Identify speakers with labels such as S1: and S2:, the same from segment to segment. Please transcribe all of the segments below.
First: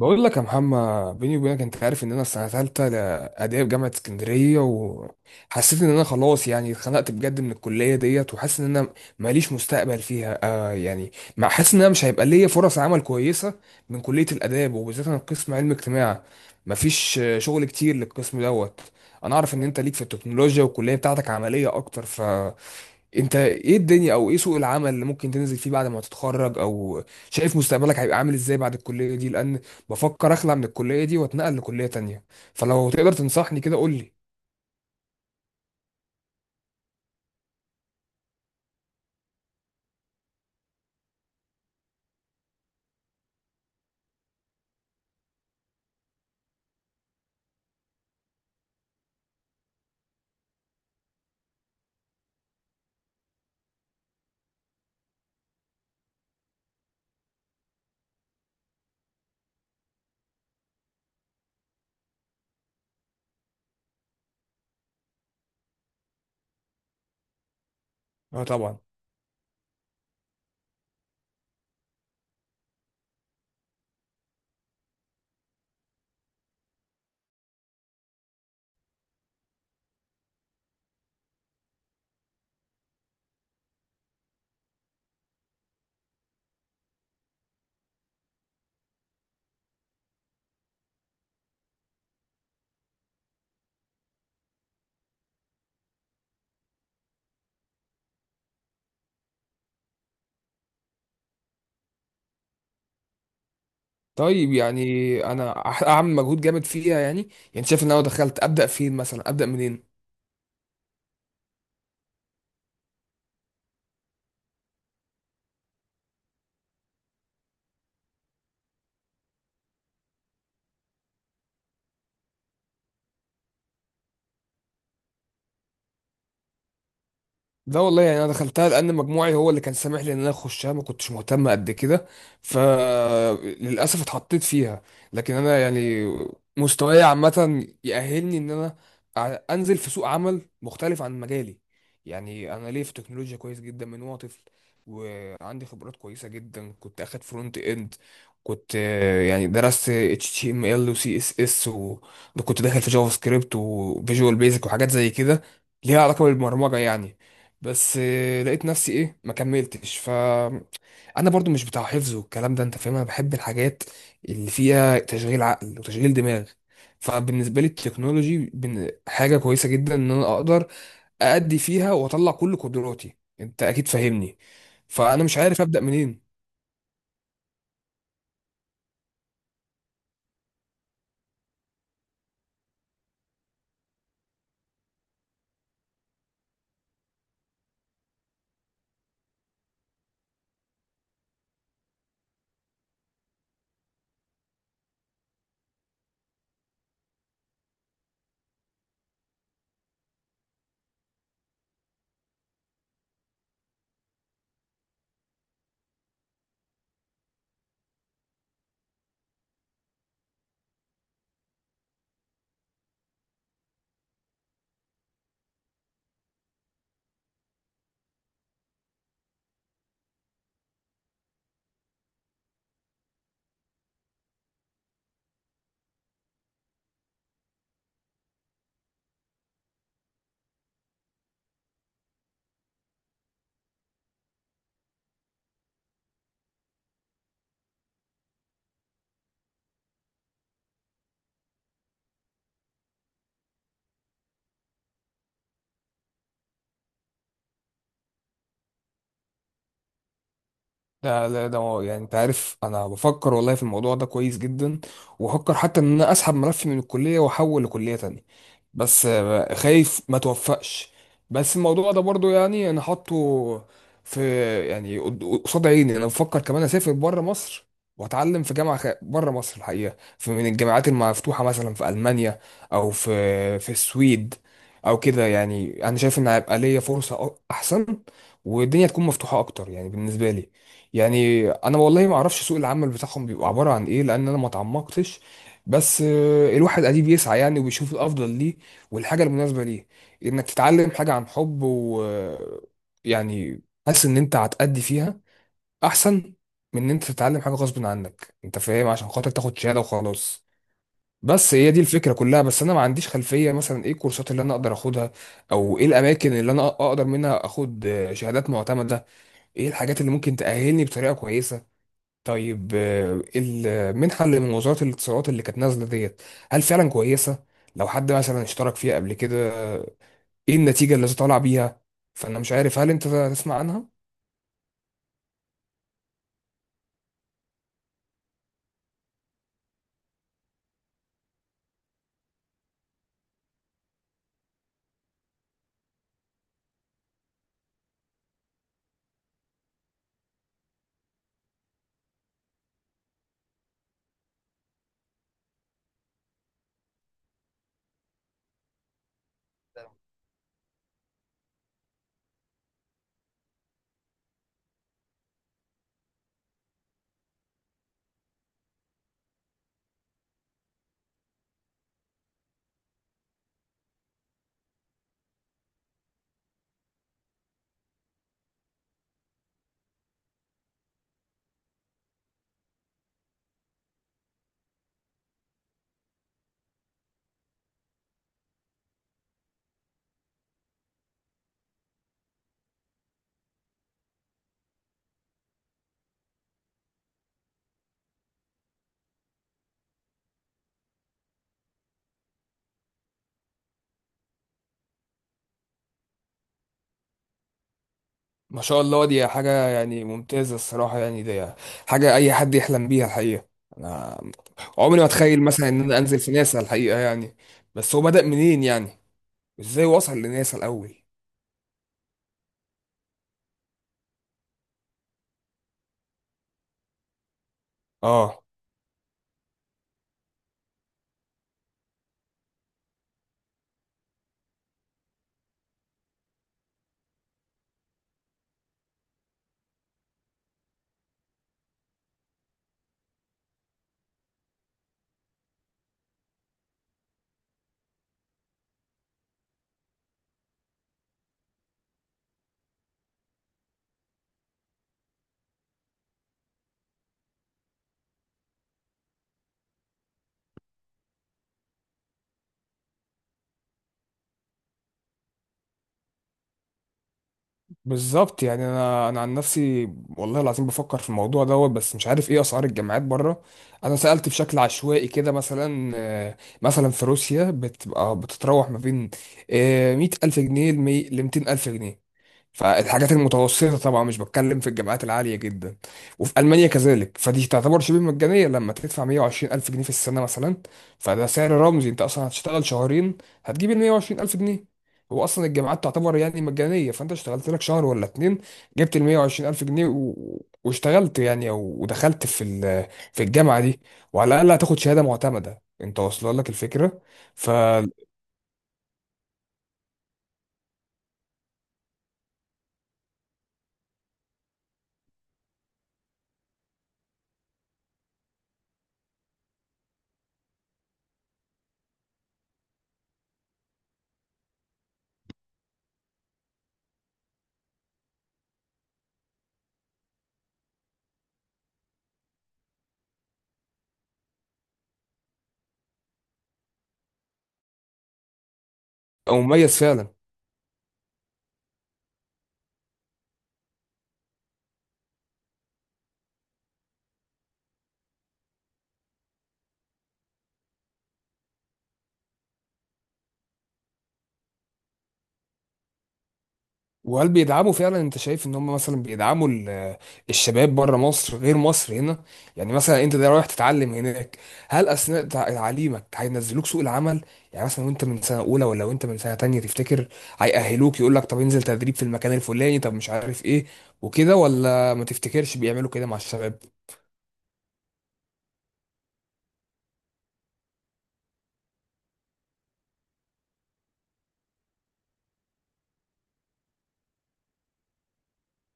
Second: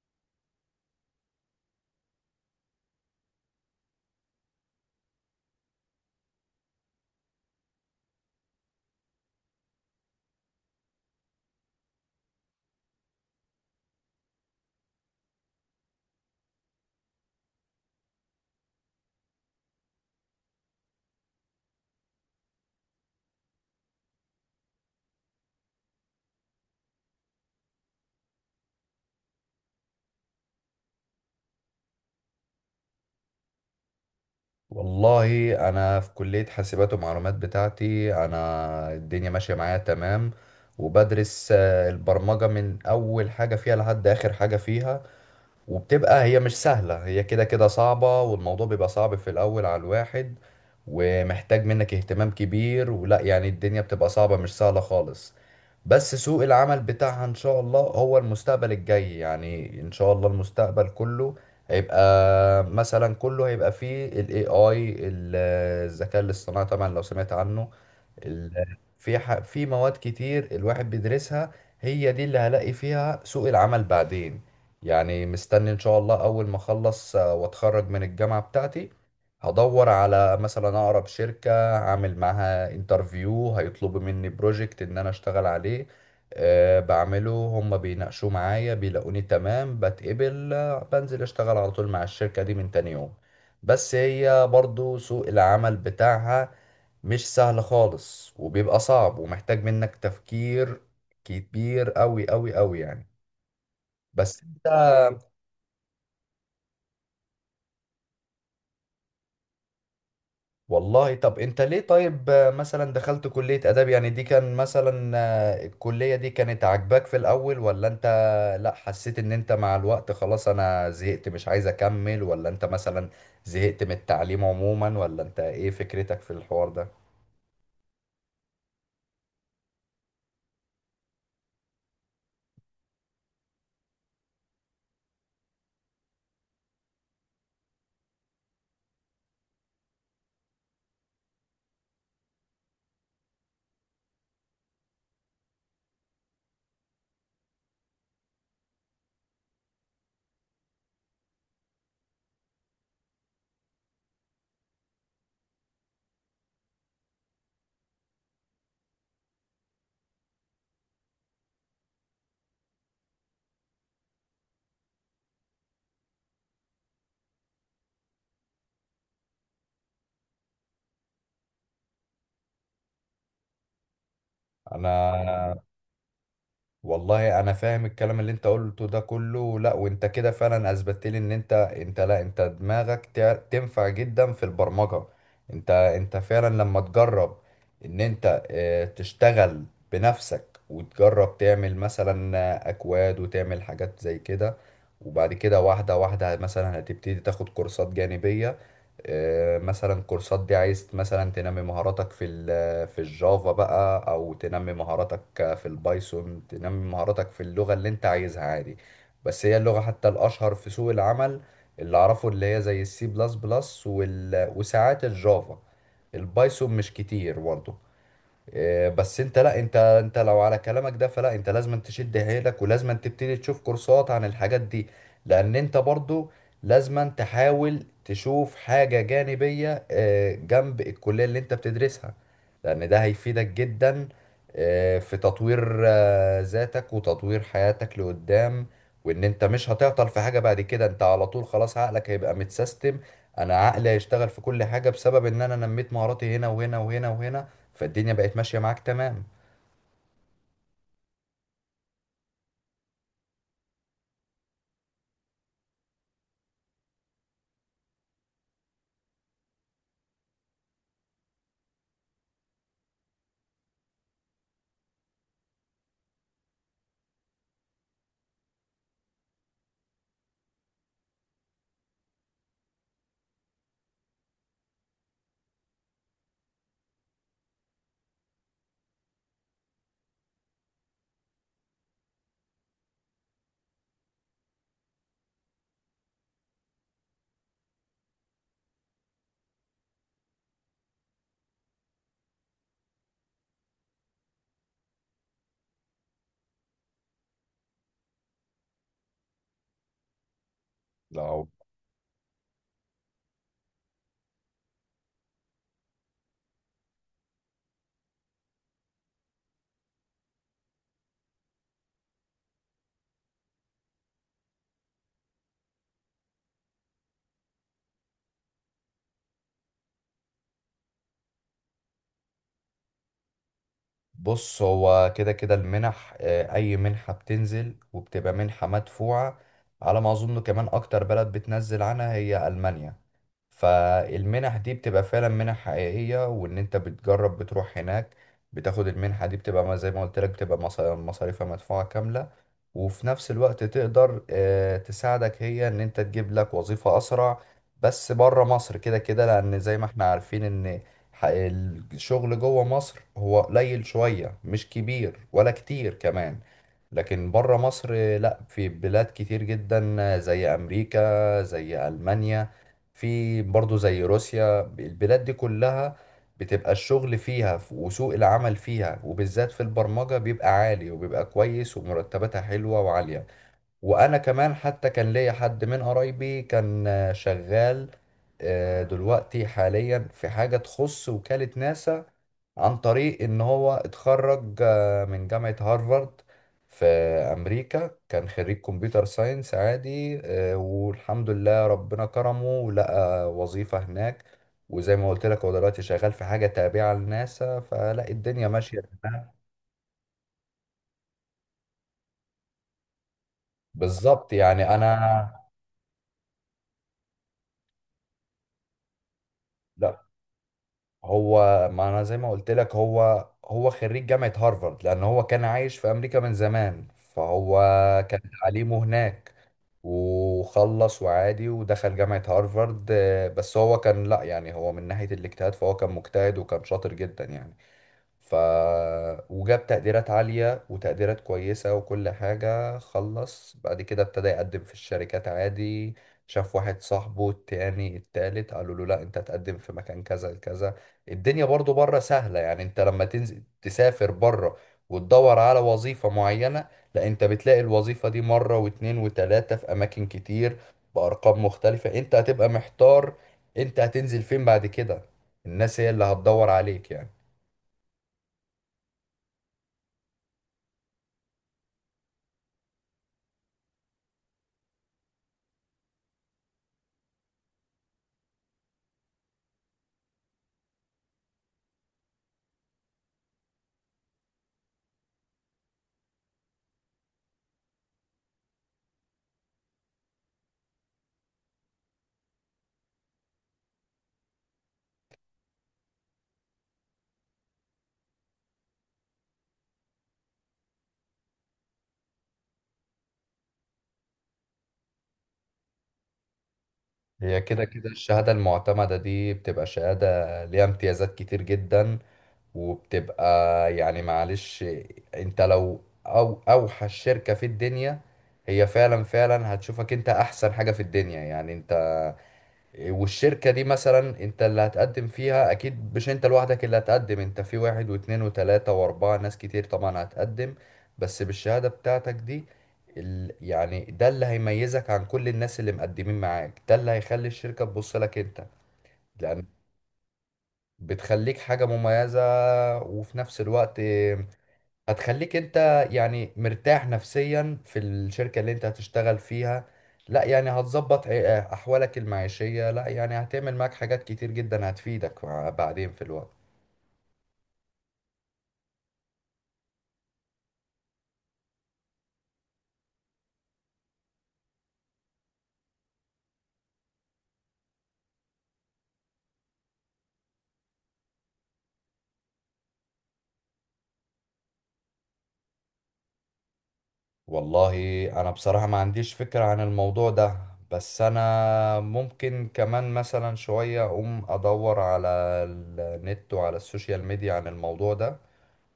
S1: بقول لك يا محمد، بيني وبينك انت عارف ان انا السنه ثالثه اداب جامعه اسكندريه، وحسيت ان انا خلاص، يعني اتخنقت بجد من الكليه ديت، وحاسس ان انا ماليش مستقبل فيها، آه يعني. حاسس ان انا مش هيبقى ليا فرص عمل كويسه من كليه الاداب، وبالذات انا قسم علم اجتماع. مفيش، شغل كتير للقسم دوت. انا اعرف ان انت ليك في التكنولوجيا، والكليه بتاعتك عمليه اكتر. انت ايه الدنيا، او ايه سوق العمل اللي ممكن تنزل فيه بعد ما تتخرج؟ او شايف مستقبلك هيبقى عامل ازاي بعد الكلية دي؟ لان بفكر اخلع من الكلية دي واتنقل لكلية تانية، فلو تقدر تنصحني كده قول لي.
S2: والله انا في كلية حاسبات ومعلومات بتاعتي، انا الدنيا ماشية معايا تمام. وبدرس البرمجة من اول حاجة فيها لحد اخر حاجة فيها. وبتبقى هي مش سهلة، هي كده كده صعبة، والموضوع بيبقى صعب في الأول على الواحد، ومحتاج منك اهتمام كبير، ولا يعني الدنيا بتبقى صعبة، مش سهلة خالص. بس سوق العمل بتاعها إن شاء الله هو المستقبل الجاي، يعني إن شاء الله المستقبل كله هيبقى مثلا، كله هيبقى فيه ال AI الذكاء الاصطناعي طبعا لو سمعت عنه.
S1: اه طبعا.
S2: في مواد كتير الواحد بيدرسها، هي دي اللي هلاقي فيها سوق العمل بعدين. يعني مستني ان شاء الله اول ما اخلص واتخرج من الجامعة بتاعتي، هدور على مثلا اقرب شركة، اعمل معاها انترفيو، هيطلبوا مني بروجكت ان انا اشتغل عليه. بعمله، هم بيناقشوا معايا، بيلاقوني تمام، بتقبل بنزل اشتغل على طول مع الشركة دي من تاني يوم. بس هي برضو سوق العمل بتاعها مش سهل خالص، وبيبقى صعب، ومحتاج منك تفكير كبير قوي قوي قوي يعني. بس
S1: طيب
S2: انت
S1: يعني انا هعمل مجهود جامد فيها يعني. يعني شايف ان انا لو دخلت ابدا فين؟ مثلا ابدا منين؟
S2: والله، طب انت ليه طيب مثلا دخلت كلية آداب؟ يعني دي كان مثلا الكلية دي كانت عاجباك في الأول، ولا انت لا حسيت ان انت مع الوقت خلاص انا زهقت مش عايز اكمل، ولا انت مثلا زهقت من التعليم عموما، ولا انت ايه فكرتك في الحوار ده؟
S1: ده والله يعني انا دخلتها لان مجموعي هو اللي كان سامح لي ان انا اخشها، ما كنتش مهتم قد كده، فللاسف اتحطيت فيها. لكن انا يعني مستواي عامه يأهلني ان انا انزل في سوق عمل مختلف عن مجالي. يعني انا ليه في تكنولوجيا كويس جدا من وانا طفل، وعندي خبرات كويسه جدا. كنت اخد فرونت اند، كنت، يعني درست اتش تي ام ال وسي اس اس، وكنت داخل في جافا سكريبت وفيجوال بيزك وحاجات زي كده ليها علاقه بالبرمجه يعني. بس، لقيت نفسي ايه، ما كملتش. ف انا برضو مش بتاع حفظ والكلام ده انت فاهم. انا بحب الحاجات اللي فيها تشغيل عقل وتشغيل دماغ. فبالنسبه لي التكنولوجي حاجه كويسه جدا ان انا اقدر ادي فيها واطلع كل قدراتي، انت اكيد فاهمني. فانا مش
S2: انا
S1: عارف ابدا منين.
S2: والله انا فاهم الكلام اللي انت قلته ده كله، لا وانت كده فعلا اثبتت لي ان انت لا انت دماغك تنفع جدا في البرمجة. انت فعلا لما تجرب ان انت تشتغل بنفسك، وتجرب تعمل مثلا اكواد، وتعمل حاجات زي كده، وبعد كده واحدة واحدة مثلا هتبتدي تاخد كورسات جانبية مثلا. كورسات دي عايز مثلا تنمي مهاراتك في الجافا بقى، او تنمي مهاراتك في البايثون، تنمي مهاراتك في اللغة اللي انت عايزها عادي. بس هي اللغة حتى الاشهر في سوق العمل اللي اعرفه اللي هي زي السي بلس بلس وساعات الجافا، البايثون مش كتير برضه. إيه، بس انت لا انت لو على كلامك ده فلا انت لازم تشد حيلك، ولازم تبتدي تشوف كورسات عن الحاجات دي. لان انت برضو لازم تحاول تشوف حاجة جانبية جنب الكلية اللي انت بتدرسها، لان ده هيفيدك جدا في تطوير ذاتك وتطوير حياتك لقدام. وان انت مش هتعطل في حاجة بعد كده، انت على طول خلاص عقلك هيبقى متسيستم. انا عقلي هيشتغل في كل حاجه بسبب ان انا نميت مهاراتي هنا وهنا وهنا وهنا، فالدنيا بقت ماشيه معاك تمام.
S1: ده يعني انت عارف انا بفكر والله في الموضوع ده كويس جدا، وبفكر حتى ان انا اسحب ملفي من الكليه واحول لكليه تانية. بس، خايف ما توفقش. بس الموضوع ده برضو يعني انا حاطه في، يعني قصاد عيني. انا بفكر كمان اسافر بره مصر واتعلم في جامعه بره مصر. الحقيقه في من الجامعات المفتوحه مثلا في المانيا، او في السويد، او كده. يعني انا شايف ان هيبقى ليا فرصه احسن والدنيا تكون مفتوحه اكتر، يعني بالنسبه لي. يعني انا والله ما اعرفش سوق العمل بتاعهم بيبقى عباره عن ايه، لان انا ما اتعمقتش. بس، الواحد اديه بيسعى يعني، وبيشوف الافضل ليه والحاجه المناسبه ليه. انك تتعلم حاجه عن حب و يعني حاسس ان انت هتأدي فيها احسن من ان انت تتعلم حاجه غصب عنك، انت فاهم، عشان خاطر تاخد شهاده وخلاص.
S2: لا،
S1: بس هي دي الفكره كلها. بس انا ما عنديش خلفيه مثلا ايه الكورسات اللي انا اقدر اخدها، او ايه الاماكن اللي انا اقدر منها اخد، شهادات معتمده، ايه الحاجات اللي ممكن تأهلني بطريقه كويسه. طيب، المنحة اللي من وزارة الاتصالات اللي كانت نازلة ديت، هل فعلا كويسة؟ لو حد مثلا اشترك فيها قبل كده، آه، ايه النتيجة اللي طالع بيها؟ فأنا مش عارف، هل أنت تسمع عنها؟
S2: بص هو كده كده المنح اي منحة بتنزل وبتبقى منحة مدفوعة. على ما اظن كمان اكتر بلد بتنزل عنها هي المانيا. فالمنح دي بتبقى فعلا منح حقيقية، وان انت بتجرب بتروح هناك، بتاخد المنحة دي، بتبقى زي ما قلت لك بتبقى مصاريفها مدفوعة كاملة. وفي نفس الوقت تقدر تساعدك هي ان انت تجيب لك وظيفة اسرع. بس بره مصر كده كده، لان زي ما احنا عارفين ان ح- الشغل جوه مصر هو قليل شوية، مش كبير ولا كتير كمان. لكن بره مصر لا، في بلاد كتير جدا، زي أمريكا، زي ألمانيا، في برضو زي روسيا، البلاد دي كلها بتبقى الشغل فيها وسوق العمل فيها، وبالذات في البرمجة، بيبقى عالي وبيبقى كويس، ومرتباتها حلوة وعالية. وانا كمان حتى كان ليا حد من قرايبي كان شغال دلوقتي حاليا في حاجة تخص وكالة ناسا، عن طريق ان هو اتخرج من جامعة هارفارد في امريكا، كان خريج كمبيوتر ساينس عادي والحمد لله ربنا كرمه، ولقى وظيفة هناك. وزي ما قلت لك هو دلوقتي شغال في حاجة تابعة لناسا، فلا الدنيا
S1: ما
S2: ماشية
S1: شاء الله، دي
S2: تمام.
S1: حاجة يعني ممتازة الصراحة. يعني دي حاجة أي حد يحلم بيها الحقيقة. أنا
S2: بالظبط يعني انا،
S1: عمري ما أتخيل مثلا إن أنا أنزل في ناسا الحقيقة يعني. بس هو بدأ منين يعني؟ إزاي
S2: لا،
S1: وصل لناسا الأول؟
S2: هو ما انا زي ما قلت لك هو خريج جامعة هارفارد، لان هو كان عايش في امريكا من زمان، فهو كان
S1: آه.
S2: تعليمه هناك، وخلص وعادي ودخل جامعة هارفارد بس هو كان، لا، يعني هو من ناحية الاجتهاد فهو كان مجتهد وكان شاطر جدا يعني. ف وجاب تقديرات عالية وتقديرات كويسة، وكل حاجة خلص، بعد كده ابتدى يقدم في الشركات عادي. شاف واحد صاحبه التاني التالت قالوا له لا انت هتقدم في مكان كذا كذا. الدنيا برضو بره سهلة، يعني انت لما تنزل تسافر بره وتدور على وظيفة معينة، لا انت بتلاقي الوظيفة دي مرة واتنين وتلاتة في اماكن كتير، بارقام مختلفة، انت هتبقى محتار انت هتنزل فين بعد كده. الناس هي اللي هتدور عليك يعني.
S1: بالظبط. يعني انا عن نفسي والله العظيم بفكر في الموضوع دوت، بس مش عارف ايه اسعار الجامعات بره. انا سالت بشكل عشوائي كده، مثلا، مثلا في روسيا بتبقى بتتراوح ما بين، 100,000 جنيه ل 200,000 جنيه، فالحاجات المتوسطة طبعا، مش بتكلم في الجامعات العالية جدا. وفي ألمانيا كذلك، فدي تعتبر شبه مجانية لما تدفع 120 ألف جنيه في السنة مثلا. فده سعر رمزي، أنت أصلا هتشتغل شهرين هتجيب ال 120 ألف جنيه. هو أصلا الجامعات تعتبر يعني مجانية، فأنت اشتغلت لك شهر ولا اتنين جبت ال 120 ألف جنيه واشتغلت يعني، أو ودخلت في في الجامعة دي، وعلى الأقل هتاخد شهادة معتمدة. أنت واصلة لك الفكرة.
S2: هي
S1: ف
S2: كده كده الشهادة المعتمدة دي بتبقى شهادة ليها امتيازات كتير جدا، وبتبقى يعني معلش انت لو او اوحش شركة في الدنيا هي فعلا فعلا هتشوفك انت احسن حاجة في الدنيا، يعني انت. والشركة دي مثلا انت اللي هتقدم فيها اكيد، مش انت لوحدك اللي هتقدم، انت في واحد واتنين وتلاتة واربعة ناس كتير طبعا هتقدم. بس بالشهادة بتاعتك دي يعني ده اللي هيميزك عن كل الناس اللي مقدمين معاك، ده اللي هيخلي الشركة تبص لك انت،
S1: أو
S2: لان
S1: مميز فعلا.
S2: بتخليك حاجة مميزة. وفي نفس الوقت هتخليك انت يعني مرتاح نفسيا في الشركة اللي انت هتشتغل فيها، لا يعني هتظبط احوالك المعيشية، لا يعني هتعمل معاك حاجات كتير جدا هتفيدك بعدين في الوقت.
S1: وهل بيدعموا فعلا؟ انت شايف ان هم مثلا بيدعموا الشباب بره مصر غير مصر هنا؟ يعني مثلا انت ده رايح تتعلم هناك، هل اثناء تعليمك هينزلوك سوق العمل؟ يعني مثلا وانت من سنه اولى ولا وانت من سنه تانية، تفتكر هيأهلوك يقول لك طب انزل تدريب في المكان الفلاني، طب مش عارف ايه وكده، ولا ما تفتكرش بيعملوا كده مع الشباب؟
S2: والله انا بصراحة ما عنديش فكرة عن الموضوع ده. بس انا ممكن كمان مثلا شوية اقوم ادور على النت وعلى السوشيال ميديا عن الموضوع ده،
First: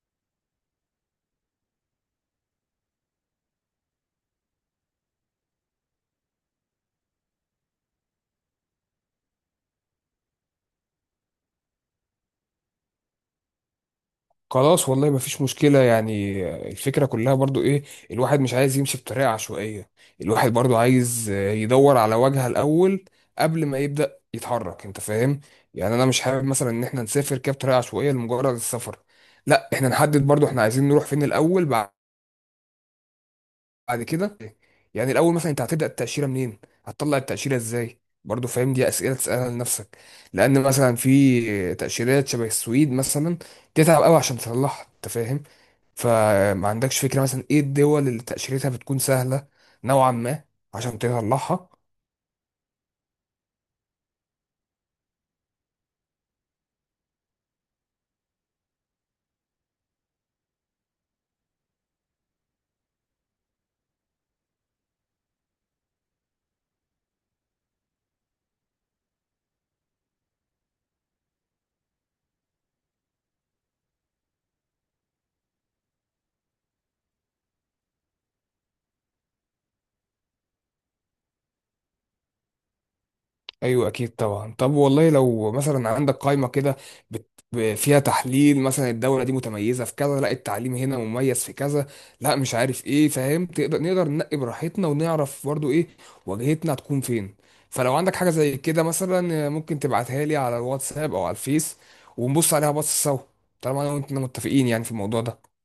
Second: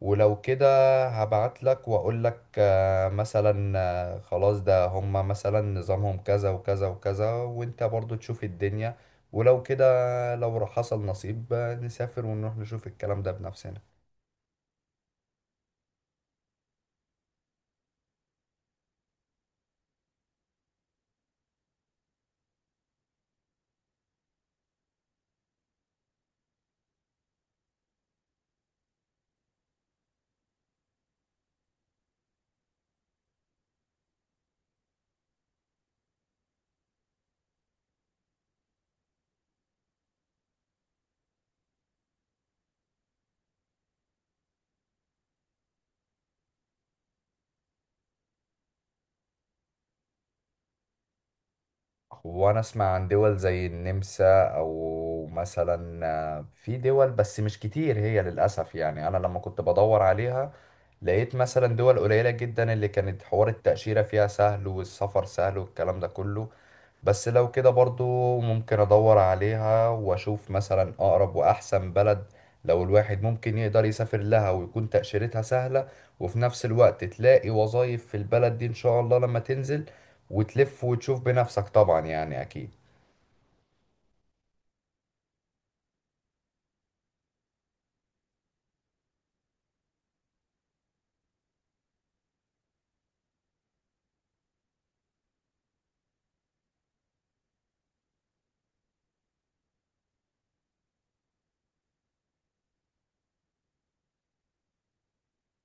S2: ولو كده هبعت لك واقول لك مثلا خلاص، ده هما مثلا نظامهم كذا وكذا وكذا، وانت برضو تشوف الدنيا. ولو كده لو حصل نصيب نسافر ونروح نشوف الكلام ده بنفسنا.
S1: خلاص، والله مفيش مشكلة يعني. الفكرة كلها برضو ايه، الواحد مش عايز يمشي بطريقة عشوائية. الواحد برضو عايز، يدور على واجهة الأول قبل ما يبدأ يتحرك، انت فاهم. يعني انا مش حابب مثلا ان احنا نسافر كده بطريقة عشوائية لمجرد السفر، لا احنا نحدد برضو احنا عايزين نروح فين الأول بعد كده. يعني الأول مثلا انت هتبدأ التأشيرة منين؟ هتطلع التأشيرة ازاي؟ برضو فاهم، دي أسئلة تسألها لنفسك. لأن مثلا في تأشيرات شبه السويد مثلا تتعب قوي عشان تطلعها، انت فاهم. فما عندكش فكرة مثلا ايه الدول اللي تأشيرتها بتكون سهلة نوعا ما عشان تطلعها؟
S2: وانا اسمع عن دول زي النمسا او مثلا في دول بس مش كتير هي للاسف يعني. انا لما كنت بدور عليها لقيت مثلا دول قليلة جدا اللي كانت حوار التأشيرة فيها سهل والسفر سهل والكلام ده كله. بس لو كده برضو ممكن ادور عليها واشوف مثلا اقرب واحسن بلد، لو الواحد ممكن يقدر يسافر لها ويكون تأشيرتها سهلة، وفي نفس الوقت تلاقي وظائف في البلد دي ان شاء الله لما تنزل وتلف وتشوف بنفسك طبعا يعني اكيد.
S1: ايوه اكيد طبعا. طب والله لو مثلا عندك قائمة كده فيها تحليل، مثلا الدولة دي متميزة في كذا، لا التعليم هنا مميز في كذا، لا مش عارف ايه، فاهم؟ تقدر نقدر ننقي براحتنا ونعرف برضو ايه واجهتنا هتكون فين. فلو عندك حاجة زي كده مثلا، ممكن تبعتها لي على الواتساب او على الفيس ونبص عليها بص سوا، طالما انا وانت متفقين يعني في الموضوع ده.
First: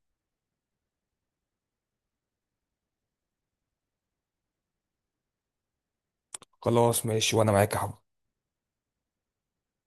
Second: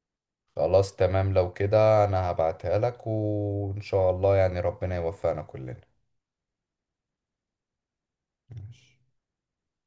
S2: خلاص تمام لو كده انا هبعتها لك، وان شاء الله يعني ربنا يوفقنا كلنا.
S1: خلاص ماشي، وانا معاك يا حب.
S2: ماشي.